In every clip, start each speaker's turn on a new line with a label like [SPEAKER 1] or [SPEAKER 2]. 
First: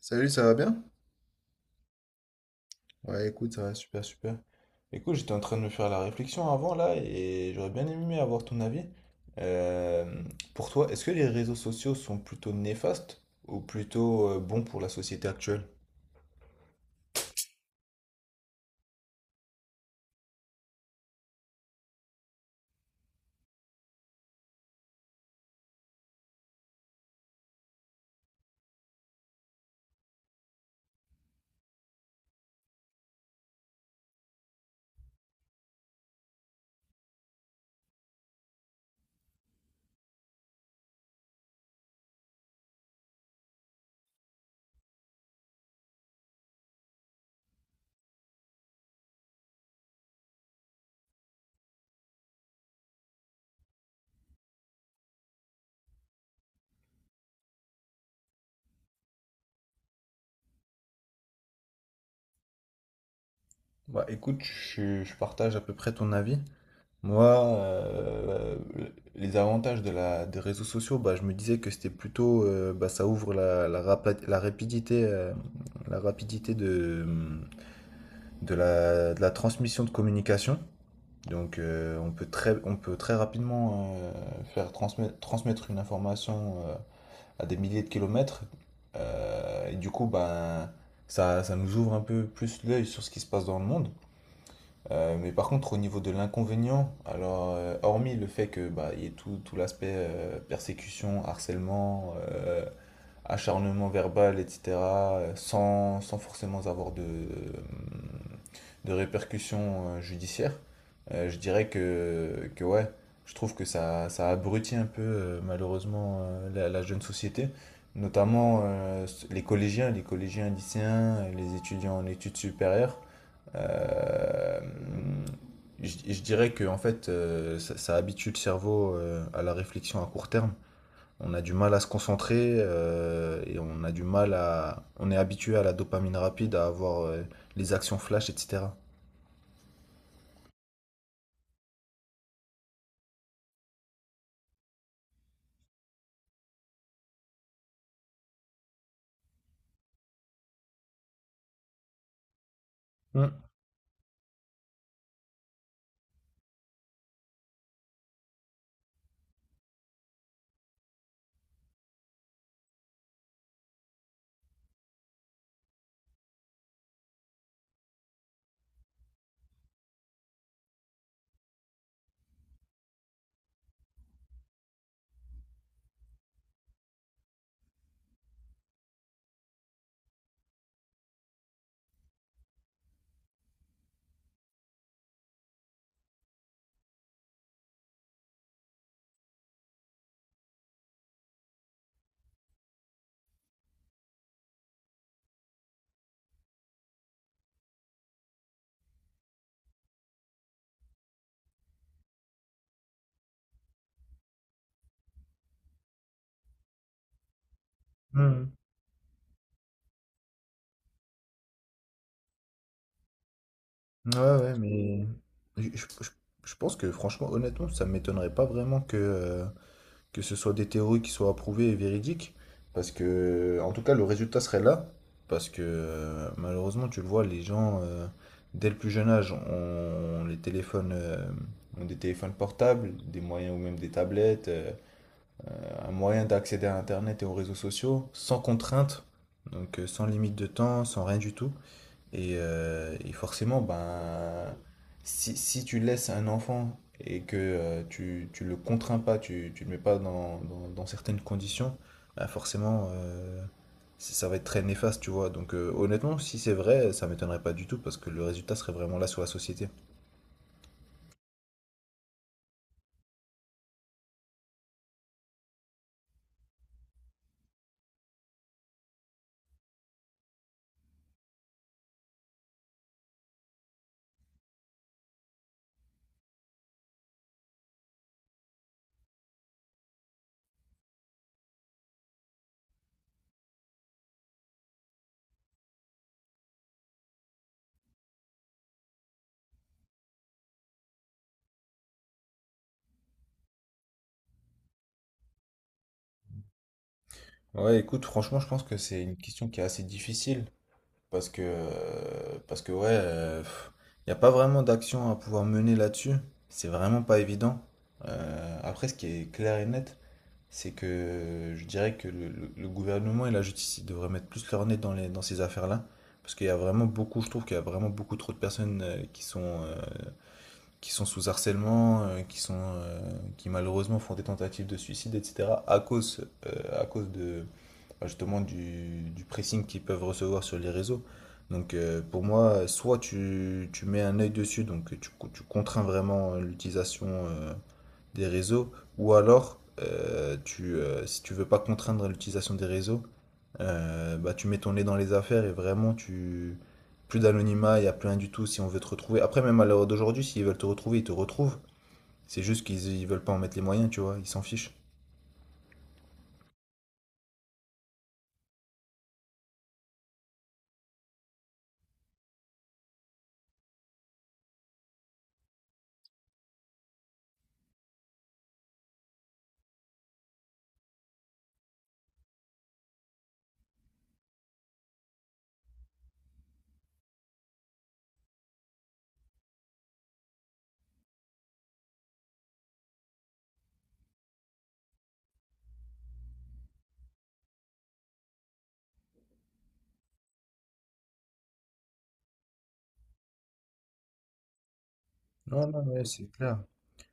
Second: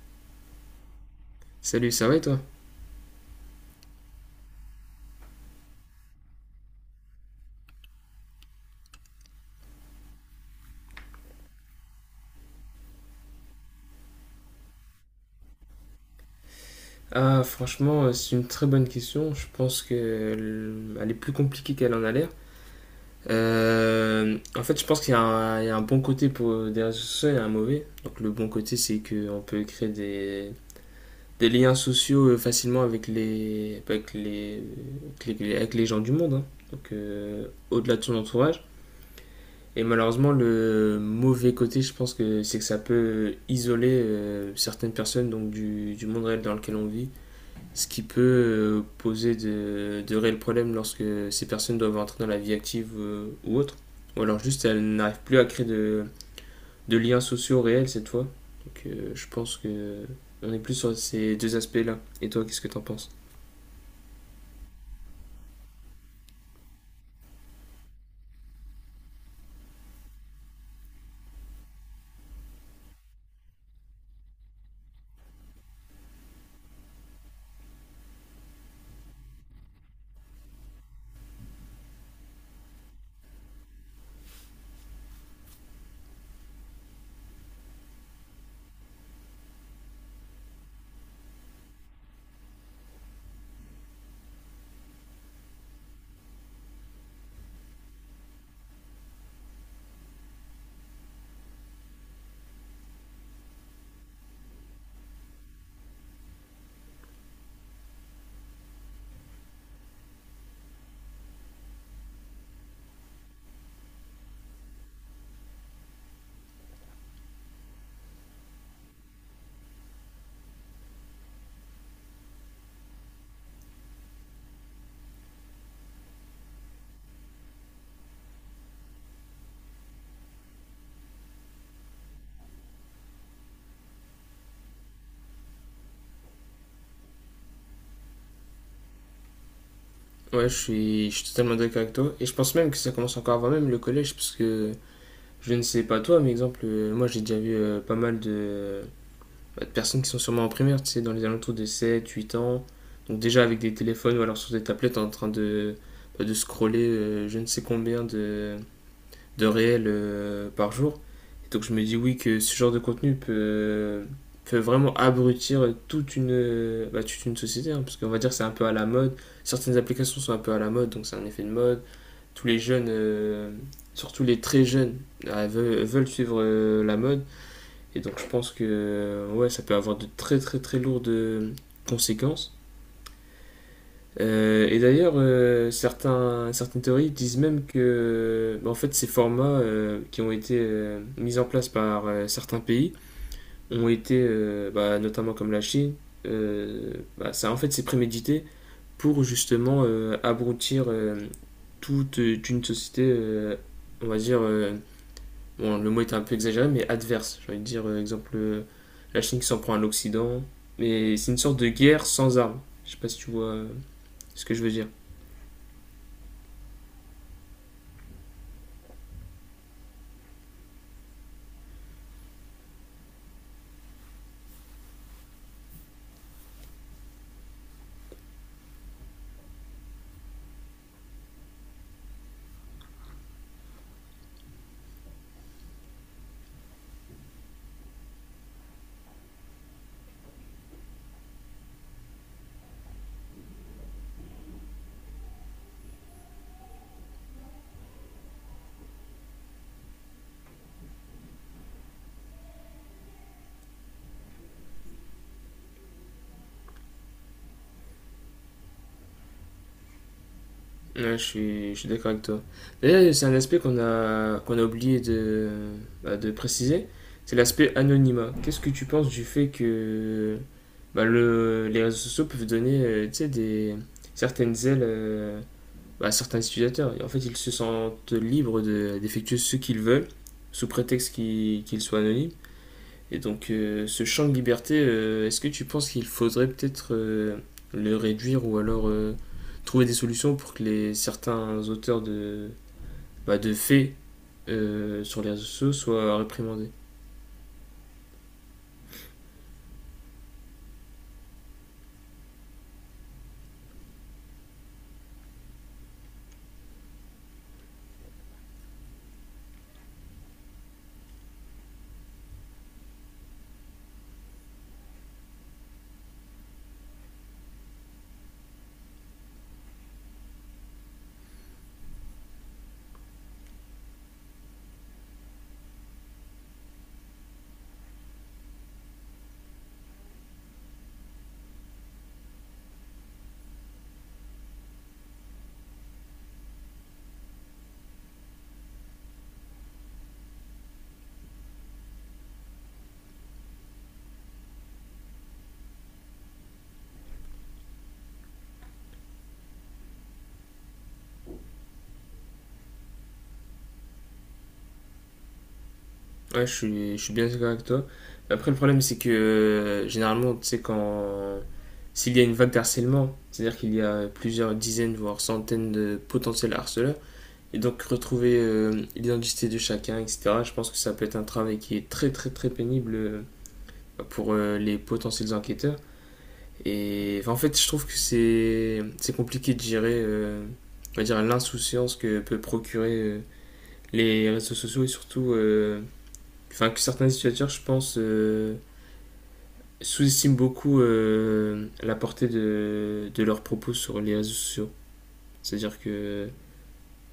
[SPEAKER 1] Salut, ça va bien?
[SPEAKER 2] Salut, ça va et toi?
[SPEAKER 1] Ouais, écoute, ça va super, super. Écoute, j'étais en train de me faire la réflexion avant là et j'aurais bien aimé avoir ton avis. Euh, pour toi, est-ce que les réseaux sociaux sont plutôt néfastes ou plutôt bons pour la société actuelle?
[SPEAKER 2] Ah, franchement, c'est une très bonne question. Je pense qu'elle elle est plus compliquée qu'elle en a l'air. En fait, je pense qu'il y a un, il y a un bon côté pour des réseaux sociaux et un mauvais. Donc, le bon côté, c'est qu'on peut créer des liens sociaux facilement avec les gens du monde, hein. Donc, au-delà de son entourage. Et malheureusement, le mauvais côté, je pense que c'est que ça peut isoler certaines personnes donc du monde réel dans lequel on vit, ce qui peut poser de réels problèmes lorsque ces personnes doivent entrer dans la vie active ou autre. Ou alors juste elles n'arrivent plus à créer de liens sociaux réels cette fois. Donc, je pense que on est plus sur ces deux aspects-là. Et toi, qu'est-ce que t'en penses?
[SPEAKER 1] Bah écoute, je partage à peu près ton avis. Moi, les avantages de des réseaux sociaux, bah, je me disais que c'était plutôt, bah, ça ouvre la rapidité de la transmission de communication. Donc, on peut très rapidement faire transmettre une information à des milliers de kilomètres. Et du coup, ben, ça nous ouvre un peu plus l'œil sur ce qui se passe dans le monde. Mais par contre, au niveau de l'inconvénient, alors, hormis le fait que, bah, il y ait tout l'aspect persécution, harcèlement, acharnement verbal, etc., sans forcément avoir de répercussions judiciaires. Je dirais que, ouais, je trouve que ça abrutit un peu malheureusement la jeune société, notamment les collégiens lycéens, les étudiants en études supérieures. Euh, je dirais que en fait, ça habitue le cerveau à la réflexion à court terme. On a du mal à se concentrer et on a du mal à... on est habitué à la dopamine rapide, à avoir les actions flash, etc.
[SPEAKER 2] Ouais, je suis totalement d'accord avec toi. Et je pense même que ça commence encore avant même le collège, parce que je ne sais pas toi, mais exemple, moi j'ai déjà vu pas mal de personnes qui sont sûrement en primaire, tu sais, dans les alentours de 7, 8 ans. Donc
[SPEAKER 1] Mm.
[SPEAKER 2] déjà avec des téléphones ou alors sur des tablettes en train de scroller je ne sais combien de réels par jour. Et donc je me dis oui que ce genre de contenu peut, peut vraiment abrutir toute toute une société, hein, parce qu'on va dire que c'est un peu à la mode. Certaines applications sont un peu à la mode, donc c'est un effet de mode. Tous les jeunes, surtout les très jeunes, veulent suivre la mode. Et donc je pense que ouais, ça peut avoir de très très très lourdes conséquences. Et d'ailleurs, certaines théories disent même que bah, en fait, ces formats qui ont été mis en place par certains pays ont été, notamment comme la Chine, euh, ça en fait c'est prémédité pour justement abrutir toute une société, on va dire, bon, le mot est un peu exagéré, mais adverse. J'ai envie de dire, exemple,
[SPEAKER 1] Mmh.
[SPEAKER 2] la Chine qui s'en prend à l'Occident. Mais c'est une sorte de guerre sans armes. Je sais pas si tu vois
[SPEAKER 1] Ouais,
[SPEAKER 2] ce que
[SPEAKER 1] ouais,
[SPEAKER 2] je veux dire.
[SPEAKER 1] mais je, je- je- je pense que franchement, honnêtement, ça m'étonnerait pas vraiment que ce soit des théories qui soient approuvées et véridiques, parce que, en tout cas, le résultat serait là, parce que malheureusement, tu le vois, les gens, dès le plus jeune âge, ont des téléphones portables, des moyens ou même des tablettes, un moyen d'accéder à Internet et aux réseaux sociaux, sans contrainte, donc sans limite de temps, sans rien du tout. Et forcément, ben, si tu laisses un enfant et que tu le contrains pas, tu le mets pas dans certaines conditions, ben forcément, ça va être très néfaste, tu vois. Donc honnêtement, si c'est vrai, ça m'étonnerait pas du tout parce que le résultat serait vraiment là sur la société.
[SPEAKER 2] Ouais, je suis d'accord avec toi. D'ailleurs, c'est un aspect qu'on a oublié de préciser. C'est l'aspect anonymat. Qu'est-ce que tu penses du fait que bah, les réseaux sociaux peuvent donner tu sais, certaines ailes à certains utilisateurs. En fait, ils se sentent libres de- d'effectuer ce qu'ils veulent, sous prétexte qu'ils soient anonymes. Et donc, ce champ de liberté, est-ce que tu penses qu'il faudrait peut-être le réduire ou alors trouver des solutions pour que certains auteurs de faits sur les réseaux sociaux soient réprimandés?
[SPEAKER 1] Ouais, écoute, franchement, je pense que c'est une question qui est assez difficile. Parce que ouais, il n'y a pas vraiment d'action à pouvoir mener là-dessus. C'est vraiment pas évident. Après, ce qui est clair et net, c'est que je dirais que le gouvernement et la justice ils devraient mettre plus leur nez dans les, dans ces affaires-là. Parce qu'il y a vraiment beaucoup, je trouve qu'il y a vraiment beaucoup trop de personnes qui sont sous harcèlement, qui sont, qui malheureusement font des tentatives de suicide, etc., à cause, de, bah, justement du pressing qu'ils peuvent recevoir sur les réseaux. Donc pour moi, soit tu mets un œil dessus, donc tu contrains vraiment l'utilisation des réseaux, ou alors, si tu veux pas contraindre l'utilisation des réseaux, bah, tu mets ton nez dans les affaires et vraiment, tu plus d'anonymat, il n'y a plus rien du tout si on veut te retrouver. Après, même à l'heure d'aujourd'hui, s'ils veulent te retrouver, ils te retrouvent. C'est juste qu'ils ils veulent pas en mettre les moyens, tu vois, ils s'en fichent.
[SPEAKER 2] Ouais, je suis bien d'accord avec toi. Après, le problème, c'est que généralement, tu sais, quand, s'il y a une vague d'harcèlement, c'est-à-dire qu'il y a plusieurs dizaines, voire centaines de potentiels harceleurs, et donc retrouver l'identité de chacun, etc., je pense que ça peut être un travail qui est très, très, très pénible pour les potentiels enquêteurs. Et enfin, en fait, je trouve que c'est compliqué de gérer, on va dire, l'insouciance que peut procurer les réseaux sociaux et surtout, enfin, que certains utilisateurs, je pense, sous-estiment beaucoup la portée de leurs propos sur les réseaux sociaux.
[SPEAKER 1] Non,
[SPEAKER 2] C'est-à-dire
[SPEAKER 1] non, ouais, c'est
[SPEAKER 2] que.
[SPEAKER 1] clair.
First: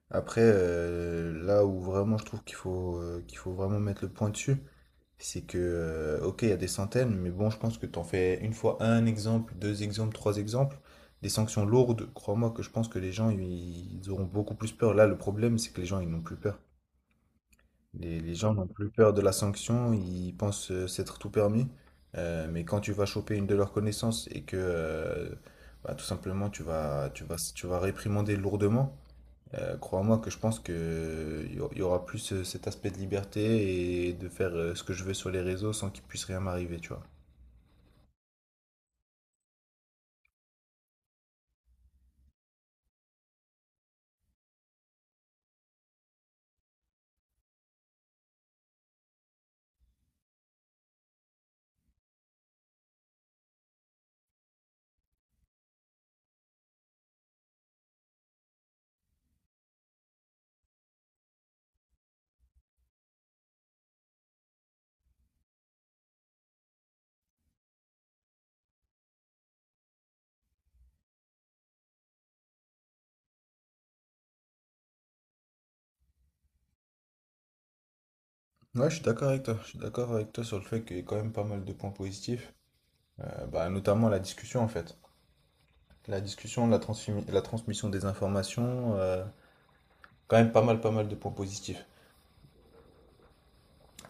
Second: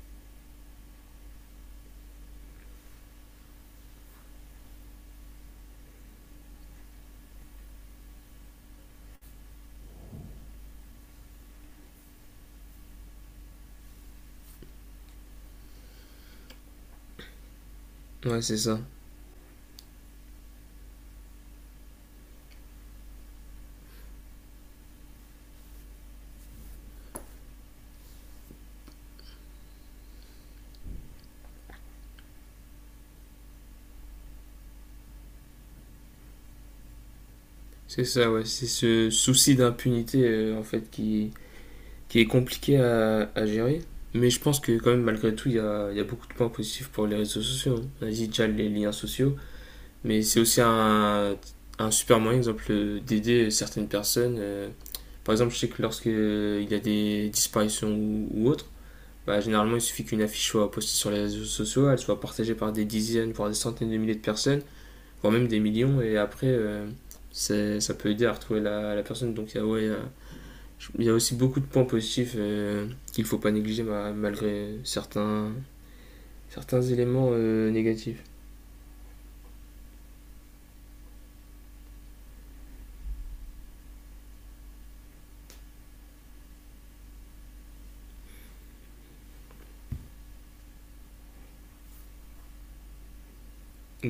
[SPEAKER 1] Après, là où vraiment je trouve qu'il faut vraiment mettre le point dessus. C'est que, ok, il y a des centaines, mais bon, je pense que t'en fais une fois un exemple, deux exemples, trois exemples. Des sanctions lourdes, crois-moi que je pense que les gens, ils auront beaucoup plus peur. Là, le problème, c'est que les gens, ils n'ont plus peur. Les
[SPEAKER 2] Ouais,
[SPEAKER 1] gens
[SPEAKER 2] c'est
[SPEAKER 1] n'ont
[SPEAKER 2] ça.
[SPEAKER 1] plus peur de la sanction, ils pensent s'être tout permis. Mais quand tu vas choper une de leurs connaissances et que, bah, tout simplement, tu vas réprimander lourdement, crois-moi que je pense que il y aura plus cet aspect de liberté et de faire ce que je veux sur les réseaux sans qu'il puisse rien m'arriver, tu vois.
[SPEAKER 2] C'est ça, ouais. C'est ce souci d'impunité, en fait, qui est compliqué à gérer. Mais je pense que, quand même, malgré tout, il y a beaucoup de points positifs pour les réseaux sociaux, hein. On a dit déjà les liens sociaux. Mais c'est aussi un super moyen, exemple, d'aider certaines personnes. Euh, par exemple, je sais que lorsque il y a des disparitions ou autres, bah, généralement, il suffit qu'une affiche soit postée sur les réseaux sociaux, elle soit partagée par des dizaines, voire des centaines de milliers de personnes, voire même des millions, et après, ça peut aider à retrouver la personne. Donc, il y a- ouais, y y a aussi beaucoup de points positifs qu'il ne faut pas négliger malgré certains éléments négatifs.
[SPEAKER 1] Ouais, je suis d'accord avec toi. Je suis d'accord avec toi sur le fait qu'il y a quand même pas mal de points positifs. Bah, notamment la discussion en fait. La discussion, la transmission des informations, quand même pas mal, pas mal de points positifs.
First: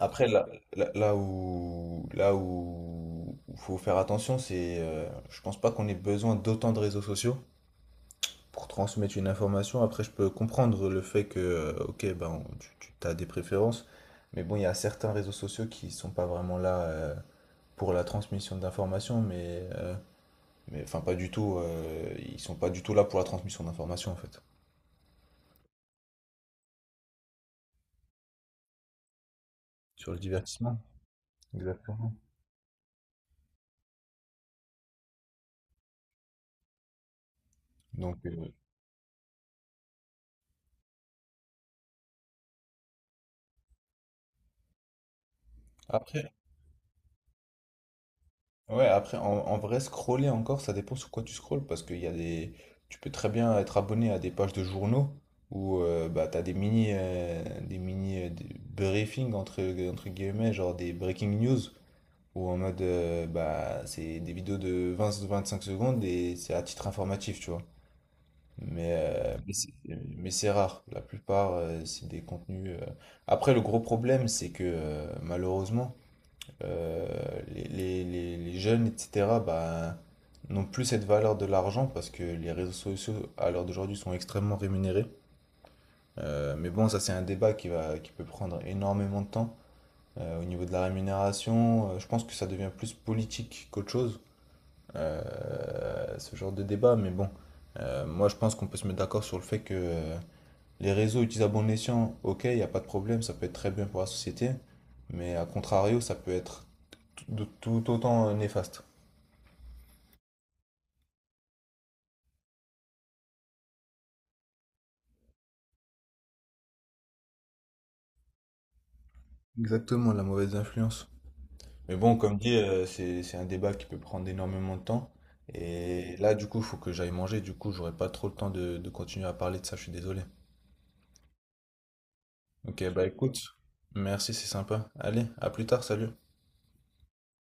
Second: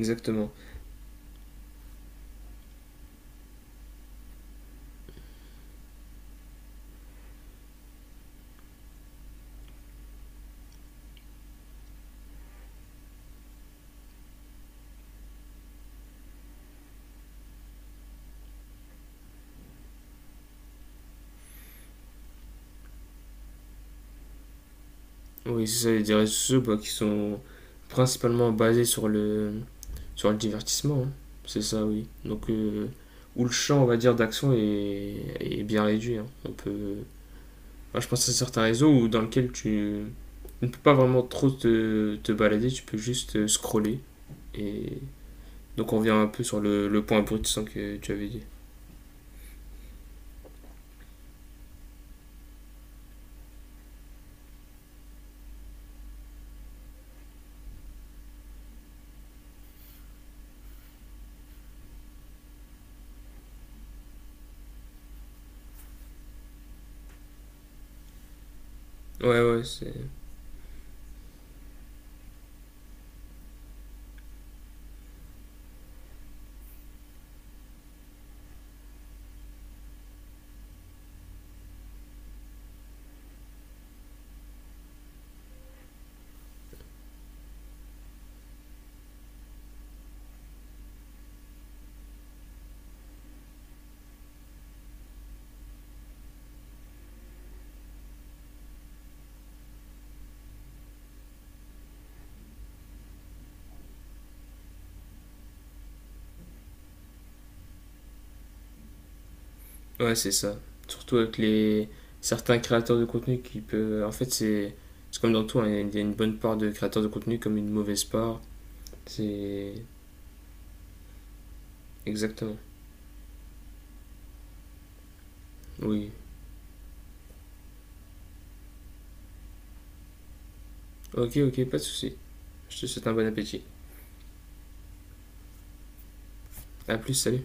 [SPEAKER 1] Après, là, là, là où où faut faire attention, c'est, je pense pas qu'on ait besoin d'autant de réseaux sociaux pour transmettre une information. Après, je peux comprendre le fait que, ok, ben, tu as des préférences, mais bon, il y a certains réseaux sociaux qui sont pas vraiment là pour la transmission d'informations, mais enfin, pas du tout. Ils sont pas du tout là pour la transmission d'informations, en fait.
[SPEAKER 2] Oui, c'est ça, les réseaux sociaux bah, qui sont principalement basés
[SPEAKER 1] Sur le
[SPEAKER 2] sur le
[SPEAKER 1] divertissement.
[SPEAKER 2] divertissement, hein. C'est ça, oui.
[SPEAKER 1] Exactement.
[SPEAKER 2] Donc, où le champ, on va dire, est bien réduit, hein. On peut, enfin, je
[SPEAKER 1] Donc,
[SPEAKER 2] pense à
[SPEAKER 1] euh,
[SPEAKER 2] certains réseaux dans lesquels tu ne peux pas vraiment trop te balader, tu peux juste scroller. Et donc, on revient un
[SPEAKER 1] après,
[SPEAKER 2] peu sur le point brut sans que tu avais dit.
[SPEAKER 1] Ouais, après, en vrai, scroller encore, ça dépend sur quoi tu scrolles, parce qu'il y a des... Tu peux très bien être abonné à des pages de journaux où bah, tu as des briefings, entre guillemets, genre des breaking news, où en mode, bah, c'est des vidéos de 20-25 secondes et c'est à titre informatif, tu vois. Mais, euh,
[SPEAKER 2] Ouais,
[SPEAKER 1] mais
[SPEAKER 2] ouais,
[SPEAKER 1] c'est
[SPEAKER 2] c'est.
[SPEAKER 1] mais c'est rare. La plupart, c'est des contenus… Après, le gros problème, c'est que malheureusement les jeunes, etc., bah, n'ont plus cette valeur de l'argent parce que les réseaux sociaux, à l'heure d'aujourd'hui, sont extrêmement rémunérés. Mais bon, ça, c'est un débat qui peut prendre énormément de temps. Au niveau de la rémunération, je pense que ça devient plus politique qu'autre chose, ce genre de débat. Mais bon, moi, je pense qu'on peut se mettre d'accord sur le fait que les réseaux utilisés à bon escient, ok, il n'y a pas de problème, ça peut être très bien pour la société. Mais à contrario, ça peut être de tout autant néfaste.
[SPEAKER 2] Ouais, c'est ça. Surtout avec les certains créateurs de contenu qui peuvent. En fait, c'est comme dans tout, hein, il y a une bonne part de créateurs de contenu comme une mauvaise part. C'est
[SPEAKER 1] Exactement, la mauvaise influence. Mais bon, comme dit,
[SPEAKER 2] exactement.
[SPEAKER 1] c'est un débat qui peut prendre énormément de temps.
[SPEAKER 2] Oui.
[SPEAKER 1] Et là, du coup, il faut que j'aille manger. Du coup, j'aurai pas trop le temps de continuer à parler de ça. Je suis désolé.
[SPEAKER 2] Ok, ok, pas de souci. Je te
[SPEAKER 1] Ok, bah
[SPEAKER 2] souhaite un bon
[SPEAKER 1] écoute,
[SPEAKER 2] appétit.
[SPEAKER 1] merci, c'est sympa. Allez, à plus tard, salut.
[SPEAKER 2] À plus, salut.